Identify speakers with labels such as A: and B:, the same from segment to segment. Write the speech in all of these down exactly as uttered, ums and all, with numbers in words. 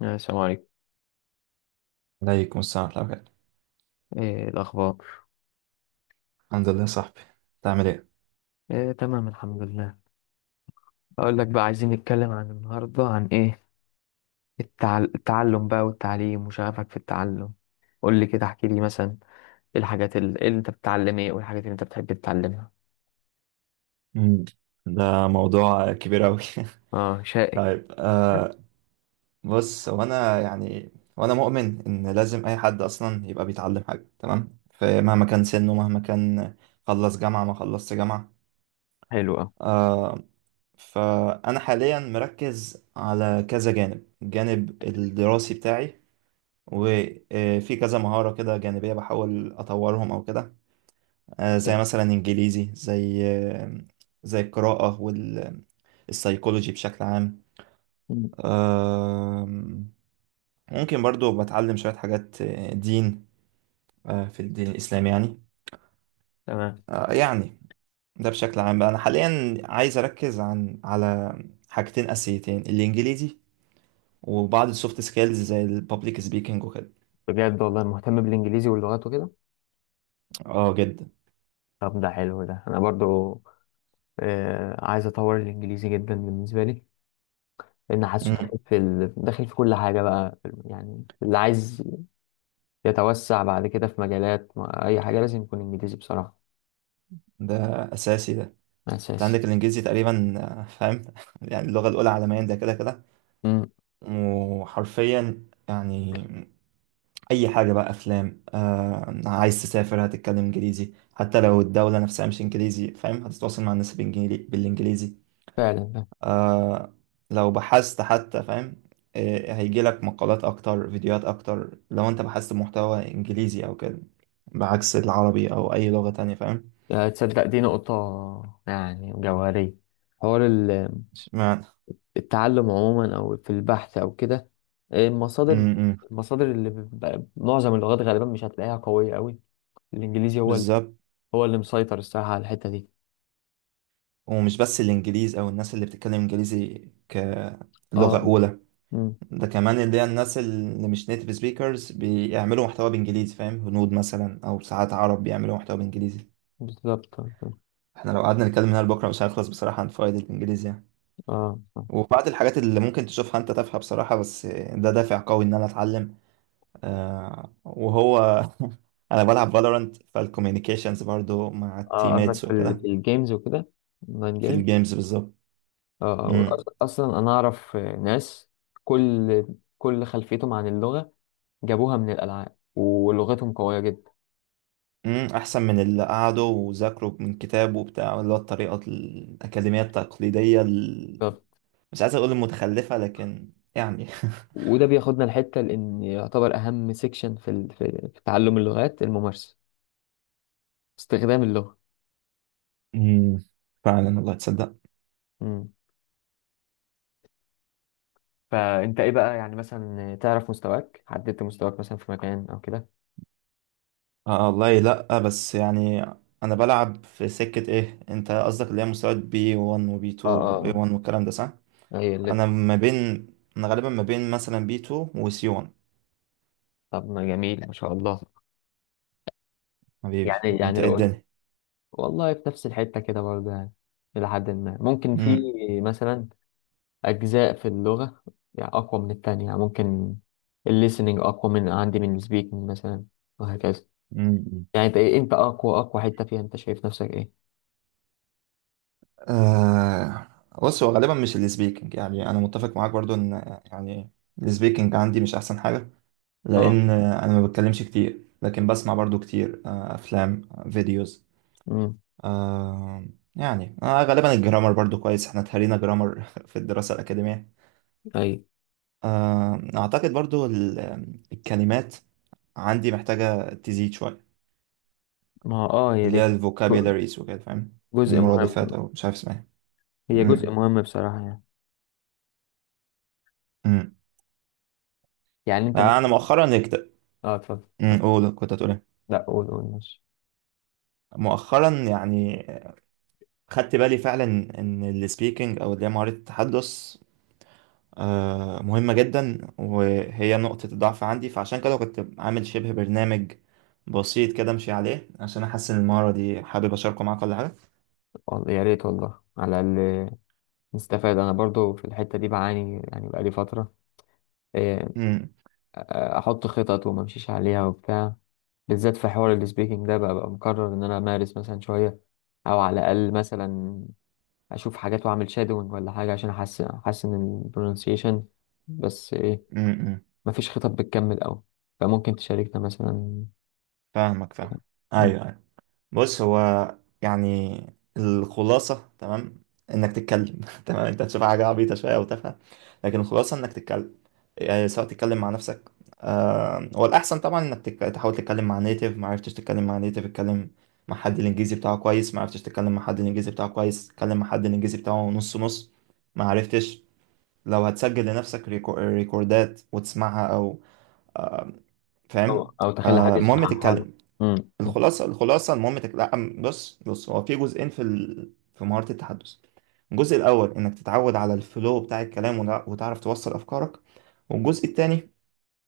A: يا السلام عليكم.
B: عليكم السلام ورحمة الله وبركاته.
A: ايه الاخبار؟
B: الحمد لله يا صاحبي. تعمل ايه؟
A: إيه تمام الحمد لله. اقول لك بقى، عايزين نتكلم عن النهارده عن ايه، التع... التعلم بقى والتعليم وشغفك في التعلم. قول لي كده، احكي لي مثلا إيه الحاجات ال- إيه اللي انت بتتعلم ايه، والحاجات اللي انت بتحب تتعلمها.
B: مم. ده موضوع كبير أوي.
A: اه، شائك.
B: طيب آه بص، هو أنا يعني، وأنا مؤمن إن لازم أي حد أصلا يبقى بيتعلم حاجة، تمام، فمهما كان سنه مهما كان، خلص جامعة ما خلصت جامعة.
A: حلو أوي.
B: آه فأنا حاليا مركز على كذا جانب، الجانب الدراسي بتاعي، وفي كذا مهارة كده جانبية بحاول أطورهم أو كده. آه، زي مثلا انجليزي، زي آه، زي القراءة والسايكولوجي بشكل عام.
A: مم.
B: آم، ممكن برضو بتعلم شوية حاجات، آه، دين، آه، في الدين الإسلامي يعني.
A: تمام.
B: آه، يعني ده بشكل عام بقى، أنا حاليا عايز أركز عن على حاجتين أساسيتين: الإنجليزي وبعض السوفت سكيلز زي البابليك سبيكنج وكده.
A: بجد والله مهتم بالانجليزي واللغات وكده؟
B: اه جدا.
A: طب ده حلو، ده انا برضو آه عايز اطور الانجليزي جدا بالنسبه لي، لان حاسه
B: مم.
A: داخل في ال... داخل في كل حاجه بقى. يعني اللي عايز يتوسع بعد كده في مجالات ما- أي حاجة لازم يكون إنجليزي بصراحة.
B: ده أساسي ده. انت
A: أساسي.
B: عندك الإنجليزي تقريبا، آه، فاهم، يعني اللغة الأولى عالميا، ده كده كده
A: مم.
B: وحرفيا يعني اي حاجه بقى، افلام، آه عايز تسافر هتتكلم انجليزي، حتى لو الدوله نفسها مش انجليزي، فاهم، هتتواصل مع الناس بالإنجلي- بالانجليزي.
A: فعلا.
B: آه لو بحثت حتى، فاهم، آه هيجي لك مقالات اكتر، فيديوهات اكتر لو انت بحثت بمحتوى انجليزي او كده، بعكس العربي او اي لغه تانية، فاهم.
A: آه، تصدق دي نقطة يعني جوهرية. حوار ال-
B: اشمعنى؟
A: التعلم عموما أو في البحث أو كده، آه،
B: م-
A: المصادر،
B: م.
A: المصادر اللي بيبقى- معظم اللغات غالبا مش هتلاقيها قوية قوي. الإنجليزي هو ال-
B: بالظبط.
A: هو اللي مسيطر الصراحة على الحتة دي.
B: ومش بس الانجليز او الناس اللي بتتكلم انجليزي كلغه
A: اه.
B: اولى،
A: مم.
B: ده كمان اللي هي الناس اللي مش نيتيف سبيكرز بيعملوا محتوى بانجليزي، فاهم، هنود مثلا او ساعات عرب بيعملوا محتوى بانجليزي.
A: بالظبط. اه.
B: احنا لو قعدنا نتكلم هنا لبكره مش هنخلص بصراحه عن فوائد الانجليزي يعني.
A: اه.
B: وبعض الحاجات اللي ممكن تشوفها انت تافهه بصراحه، بس ده دافع قوي ان انا اتعلم. آه وهو انا بلعب فالورانت، فالكوميونيكيشنز برضو مع
A: آه، قصدك
B: التيميتس
A: في
B: وكده.
A: الجيمز وكده،
B: في
A: اونلاين.
B: الجيمز بالظبط.
A: آه،
B: امم،
A: وأص- اصلا انا اعرف ناس كل كل خلفيتهم عن اللغه جابوها من الالعاب ولغتهم قويه جدا.
B: امم، احسن من اللي قعدوا وذاكروا من كتاب وبتاع، اللي هو الطريقه الاكاديميه التقليديه،
A: طب،
B: مش عايز اقول متخلفة لكن يعني.
A: وده بياخدنا لحته، لان يعتبر اهم سيكشن في ال- في في تعلم اللغات الممارسه، استخدام اللغه.
B: مم. فعلا والله تصدق.
A: مم. فانت ايه بقى يعني، مثلا تعرف مستواك، حددت مستواك مثلا في مكان او كده؟
B: آه والله لا، بس يعني انا بلعب في سكة. ايه انت قصدك اللي هي مستويات بي وان وبي تو
A: اه
B: واي
A: اه.
B: وان والكلام ده؟ صح.
A: اه اي اللي.
B: انا ما بين انا غالبا ما بين مثلا بي تو وسي وان.
A: طب ما جميل، ما شاء الله.
B: حبيبي
A: يعني يعني
B: انت ايه
A: لو قلت
B: الدنيا.
A: والله في نفس الحته كده برضه يعني، الى حد ما. ممكن في
B: امم.
A: مثلا أجزاء في اللغة يعني أقوى من التانية. يعني ممكن الليسننج أقوى من عندي من السبيكنج مثلا، وهكذا.
B: مم.
A: يعني أنت إيه، أنت أقوى أقوى حتة فيها أنت شايف نفسك إيه؟
B: آه بص، هو غالبا مش السبيكنج، يعني انا متفق معاك برضو ان، يعني، السبيكنج عندي مش احسن حاجة،
A: أه.
B: لان انا ما بتكلمش كتير، لكن بسمع برضو كتير، آه، افلام، آه، فيديوز،
A: أمم.
B: آه، يعني آه، غالبا الجرامر برضو كويس، احنا اتهرينا جرامر في الدراسة الأكاديمية.
A: أيوة.
B: آه، اعتقد برضو ال- الكلمات عندي محتاجة تزيد شوية،
A: ما هو أه، هي
B: اللي
A: دي.
B: هي الفوكابيلاريز وكده، فاهم،
A: جزء
B: المرادفات
A: مهم.
B: او مش عارف اسمها إيه.
A: هي جزء
B: مم.
A: مهم بصراحة يعني.
B: مم.
A: يعني أنت
B: يعني انا
A: مثلا.
B: مؤخرا كت...
A: أه، اتفضل.
B: مم، قول، كنت هتقول ايه؟
A: لا، قول قول، ماشي.
B: مؤخرا يعني خدت بالي فعلا ان السبيكنج او اللي هي مهارة التحدث، آه، مهمة جدا، وهي نقطة ضعف عندي، فعشان كده كنت عامل شبه برنامج بسيط كده امشي عليه عشان احسن المهارة دي. حابب اشاركه معاك ولا حاجة؟
A: والله يا ريت، والله على الأقل نستفاد. أنا برضو في الحتة دي بعاني، يعني بقالي فترة آه،
B: امم،
A: احط خطط وما امشيش عليها وبتاع، بالذات في حوار السبيكنج ده بقى, بقى مقرر ان انا امارس مثلا شويه، او على الاقل مثلا اشوف حاجات واعمل شادوينج ولا حاجه عشان احسن احسن البرونسيشن. بس ايه،
B: امم،
A: مفيش خطط بتكمل قوي. فممكن تشاركنا مثلا،
B: فاهمك، فاهم، ايوه، أيوة. بص، هو يعني الخلاصة، تمام، انك تتكلم. تمام، انت هتشوف حاجة عبيطة شوية او تافهة، لكن الخلاصة انك تتكلم، يعني سواء تتكلم مع نفسك. آه هو الأحسن طبعا انك تك... تحاول تتكلم مع نيتيف، ما عرفتش تتكلم مع نيتيف، اتكلم مع حد الإنجليزي بتاعه كويس، ما عرفتش تتكلم مع حد الإنجليزي بتاعه كويس، اتكلم مع حد الإنجليزي بتاعه نص نص، ما عرفتش، لو هتسجل لنفسك ريكو... ريكوردات وتسمعها، أو
A: او
B: فاهم،
A: أو تخلي حد
B: آه المهم
A: يصححها لنا.
B: تتكلم.
A: امم.
B: الخلاصه الخلاصه المهم تك... لا، بص، بص، هو في جزئين، في ال... في مهاره التحدث: الجزء الاول انك تتعود على الفلو بتاع الكلام وتع- وتعرف توصل افكارك، والجزء الثاني،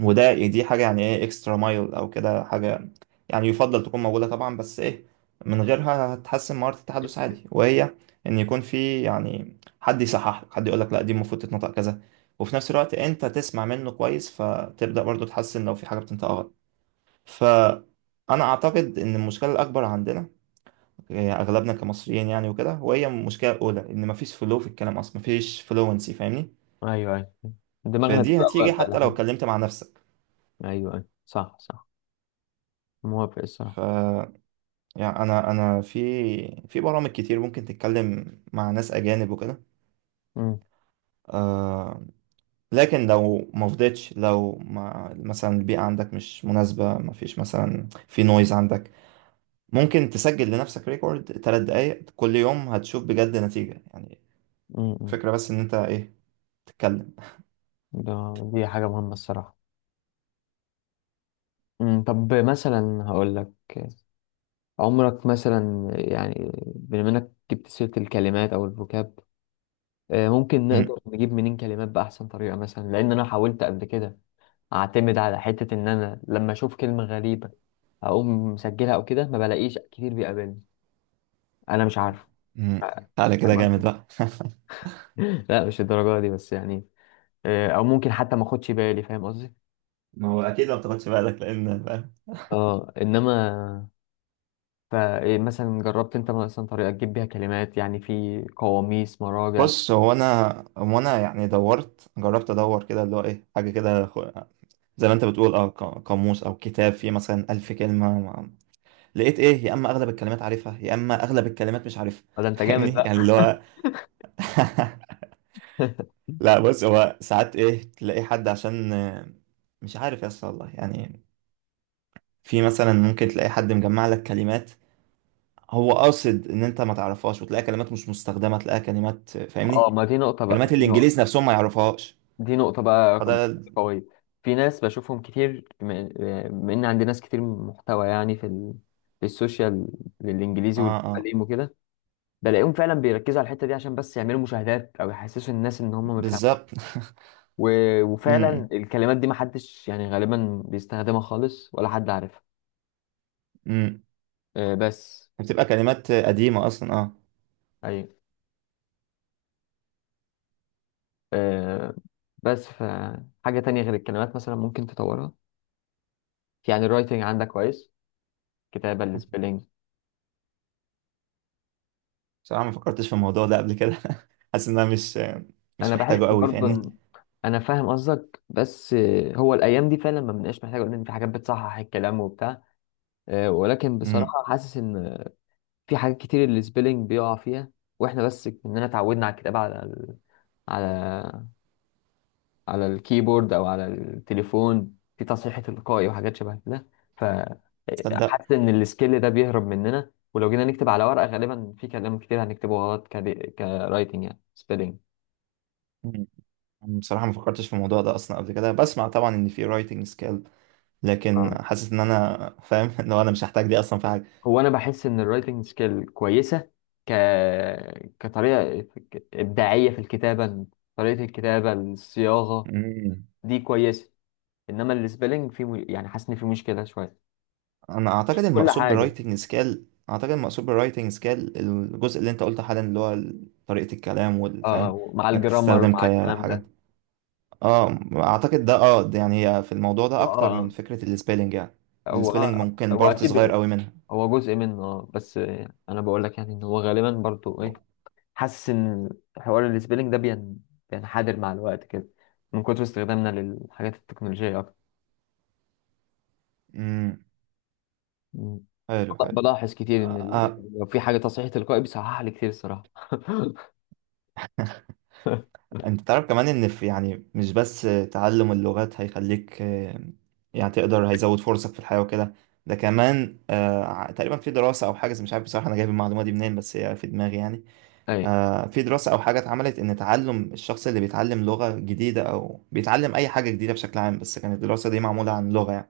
B: وده يعني دي حاجه يعني ايه اكسترا مايل او كده حاجه، يعني يفضل تكون موجوده طبعا، بس ايه، من غيرها هتحسن مهاره التحدث عادي، وهي ان يكون في يعني حد يصحح لك، حد يقول لك لا دي المفروض تتنطق كذا، وفي نفس الوقت انت تسمع منه كويس، فتبدا برضو تحسن لو في حاجه بتنطقها غلط. فأنا أعتقد إن المشكلة الأكبر عندنا، آه، أغلبنا كمصريين يعني وكده، وهي المشكلة الأولى إن مفيش فلو في الكلام أصلا، مفيش فلوينسي، فاهمني،
A: ايوه، ايوه. دماغنا
B: فدي
A: بتبقى
B: هتيجي
A: واقفه
B: حتى لو
A: لحد.
B: اتكلمت مع نفسك.
A: ايوه، ايوه، صح، صح. موافق الصراحه.
B: ف يعني أنا أنا في في برامج كتير ممكن تتكلم مع ناس أجانب وكده.
A: امم.
B: آه لكن لو ما فضيتش، لو ما مثلا البيئة عندك مش مناسبة، مفيش مثلا في نويز عندك، ممكن تسجل لنفسك ريكورد تلات دقايق كل يوم، هتشوف بجد نتيجة يعني.
A: امم.
B: الفكرة بس ان انت ايه، تتكلم.
A: ده دي حاجه مهمه الصراحه. مم، طب مثلا هقول لك، عمرك مثلا، يعني بما انك جبت سيرة الكلمات او الفوكاب، آه، ممكن
B: م-
A: نقدر نجيب منين كلمات بأحسن طريقة مثلا؟ لأن أنا حاولت قبل كده أعتمد على حتة إن أنا لما أشوف كلمة غريبة أقوم مسجلها أو كده، ما بلاقيش كتير بيقابلني. أنا مش عارف.
B: م.
A: آه،
B: تعالى كده
A: فاهم
B: جامد
A: قصدي؟
B: بقى.
A: لا مش الدرجة دي بس يعني، آه، أو ممكن حتى ما أخدش بالي. فاهم قصدي؟
B: ما هو اكيد لو تاخدش بالك لان فاهم.
A: اه، انما فمثلا جربت انت مثلا طريقة تجيب بيها كلمات، يعني في قواميس، مراجع؟
B: بص هو انا هو انا يعني دورت، جربت ادور كده، اللي هو ايه حاجه كده خ- زي ما انت بتقول اه ق- قاموس او كتاب فيه مثلا ألف كلمه ما- لقيت ايه، يا اما اغلب الكلمات عارفها يا اما اغلب الكلمات مش عارفها.
A: ولا انت جامد
B: فاهمني يعني اللي
A: بقى؟
B: هو لا، بص، هو ساعات ايه تلاقي حد عشان، آه، مش عارف يا اسطى والله يعني، في مثلا ممكن تلاقي حد مجمع لك كلمات هو قاصد ان انت ما تعرفهاش، وتلاقي كلمات مش مستخدمه، تلاقي كلمات،
A: اه،
B: فاهمني،
A: ما دي نقطة
B: كلمات
A: بقى، دي نقطة،
B: الانجليز نفسهم ما يعرفهاش،
A: دي نقطة بقى
B: فده
A: قوية. في ناس بشوفهم كتير، بما بما ان عندي ناس كتير محتوى يعني في ال... في السوشيال للانجليزي
B: اه اه
A: والتعليم وكده، بلاقيهم فعلا بيركزوا على الحتة دي عشان بس يعملوا مشاهدات او يحسسوا الناس ان هم مفهمين.
B: بالظبط.
A: و...
B: امم،
A: وفعلا الكلمات دي محدش يعني غالبا بيستخدمها خالص ولا حد عارفها.
B: امم،
A: آه، بس
B: بتبقى كلمات قديمه اصلا اه.
A: أيوة. آه، بس فحاجة تانية غير الكلمات مثلا ممكن تطورها، يعني الرايتنج عندك كويس، كتابة السبيلنج.
B: بصراحه ما فكرتش في الموضوع ده قبل كده. حاسس ان انا مش
A: أنا
B: مش
A: بحس
B: محتاجه قوي،
A: برضه
B: فاهمني.
A: إن، أنا فاهم قصدك بس آه، هو الأيام دي فعلا ما بنبقاش محتاج، لأن في حاجات بتصحح الكلام وبتاع، آه، ولكن
B: امم،
A: بصراحة حاسس إن في حاجات كتير السبيلنج بيقع فيها. وإحنا بس إننا اتعودنا على الكتابة على ال- على على الكيبورد او على التليفون، في تصحيح تلقائي وحاجات شبه كده. ف،
B: تصدق.
A: حاسس ان السكيل ده بيهرب مننا، ولو جينا نكتب على ورقه غالبا في كلام كتير هنكتبه غلط، كدي... كرايتنج يعني سبيلنج.
B: مم. بصراحه ما فكرتش في الموضوع ده اصلا قبل كده، بسمع طبعا ان في رايتنج سكيل، لكن
A: آه.
B: حاسس ان انا فاهم. لو انا مش هحتاج دي اصلا في حاجه.
A: هو انا بحس ان الرايتنج سكيل كويسه، ك كطريقه ابداعيه في الكتابه، طريقه الكتابه، الصياغه
B: مم.
A: دي كويسه. انما السبيلنج في م... يعني حاسس ان في مشكله شويه.
B: انا
A: مش
B: اعتقد
A: في كل
B: المقصود
A: حاجه،
B: بالرايتنج سكيل، اعتقد المقصود بالرايتنج سكيل الجزء اللي انت قلته حالا، اللي هو ال- طريقة الكلام والفهم،
A: اه، مع
B: انك
A: الجرامر
B: تستخدم
A: مع الكلام
B: كحاجات.
A: ده.
B: اه اعتقد ده، اه ده يعني هي في الموضوع ده اكتر من
A: اه،
B: فكرة السبيلنج يعني.
A: هو
B: السبيلنج
A: اه
B: ممكن
A: هو
B: بارت
A: اكيد،
B: صغير قوي منها.
A: هو جزء منه اه. بس آه، انا بقول لك، يعني ان هو غالبا برضو ايه، حاسس ان حوار السبيلنج ده بين بينحدر مع الوقت كده من كتر استخدامنا للحاجات التكنولوجية اكتر.
B: امم،
A: مم.
B: حلو، حلو.
A: بلاحظ كتير ان
B: آه،
A: ال...
B: آه.
A: لو في حاجة تصحيح تلقائي بيصحح لي كتير الصراحة.
B: انت تعرف كمان ان في يعني مش بس تعلم اللغات هيخليك، آه، يعني تقدر، هيزود فرصك في الحياة وكده، ده كمان، آه، ع- تقريبا في دراسة او حاجة مش عارف بصراحة انا جايب المعلومة دي منين، بس هي في دماغي يعني.
A: اي.
B: آه، في دراسة او حاجة اتعملت ان تعلم الشخص اللي بيتعلم لغة جديدة او بيتعلم اي حاجة جديدة بشكل عام، بس كانت الدراسة دي معمولة عن لغة يعني،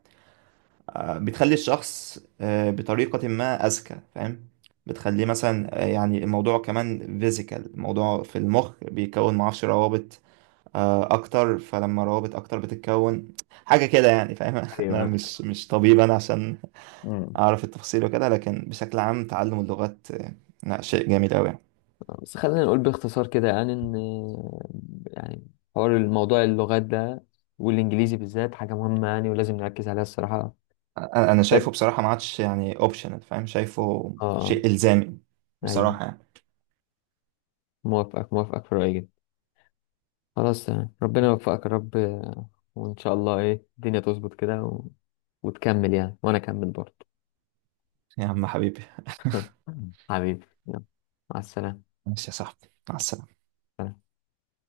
B: آه، بتخلي الشخص، آه، بطريقة ما اذكى، فاهم، بتخليه مثلا، آه، يعني الموضوع كمان فيزيكال، الموضوع في المخ بيكون معرفش روابط، آه، اكتر، فلما روابط اكتر بتتكون، حاجه كده يعني، فاهم. انا
A: ايوه.
B: مش مش طبيب انا عشان
A: مم.
B: اعرف التفاصيل وكده، لكن بشكل عام تعلم اللغات، آه، لا شيء جميل قوي يعني.
A: بس خلينا نقول باختصار كده، يعني ان، يعني حوار الموضوع اللغات ده والانجليزي بالذات حاجة مهمة يعني، ولازم نركز عليها الصراحة.
B: انا أنا شايفه
A: بالذات-.
B: بصراحه ما عادش يعني اوبشنال، فاهم، شايفه
A: اه.
B: شيء الزامي
A: ايوه،
B: بصراحه يعني.
A: موافقك، موافقك في رأيي جدا. خلاص تمام. ربنا يوفقك يا رب، آه، وان شاء الله ايه الدنيا تظبط كده و... وتكمل يعني، وانا اكمل برضه.
B: يا عم حبيبي.
A: حبيبي يلا، مع السلامة.
B: ماشي يا صاحبي، مع السلامه.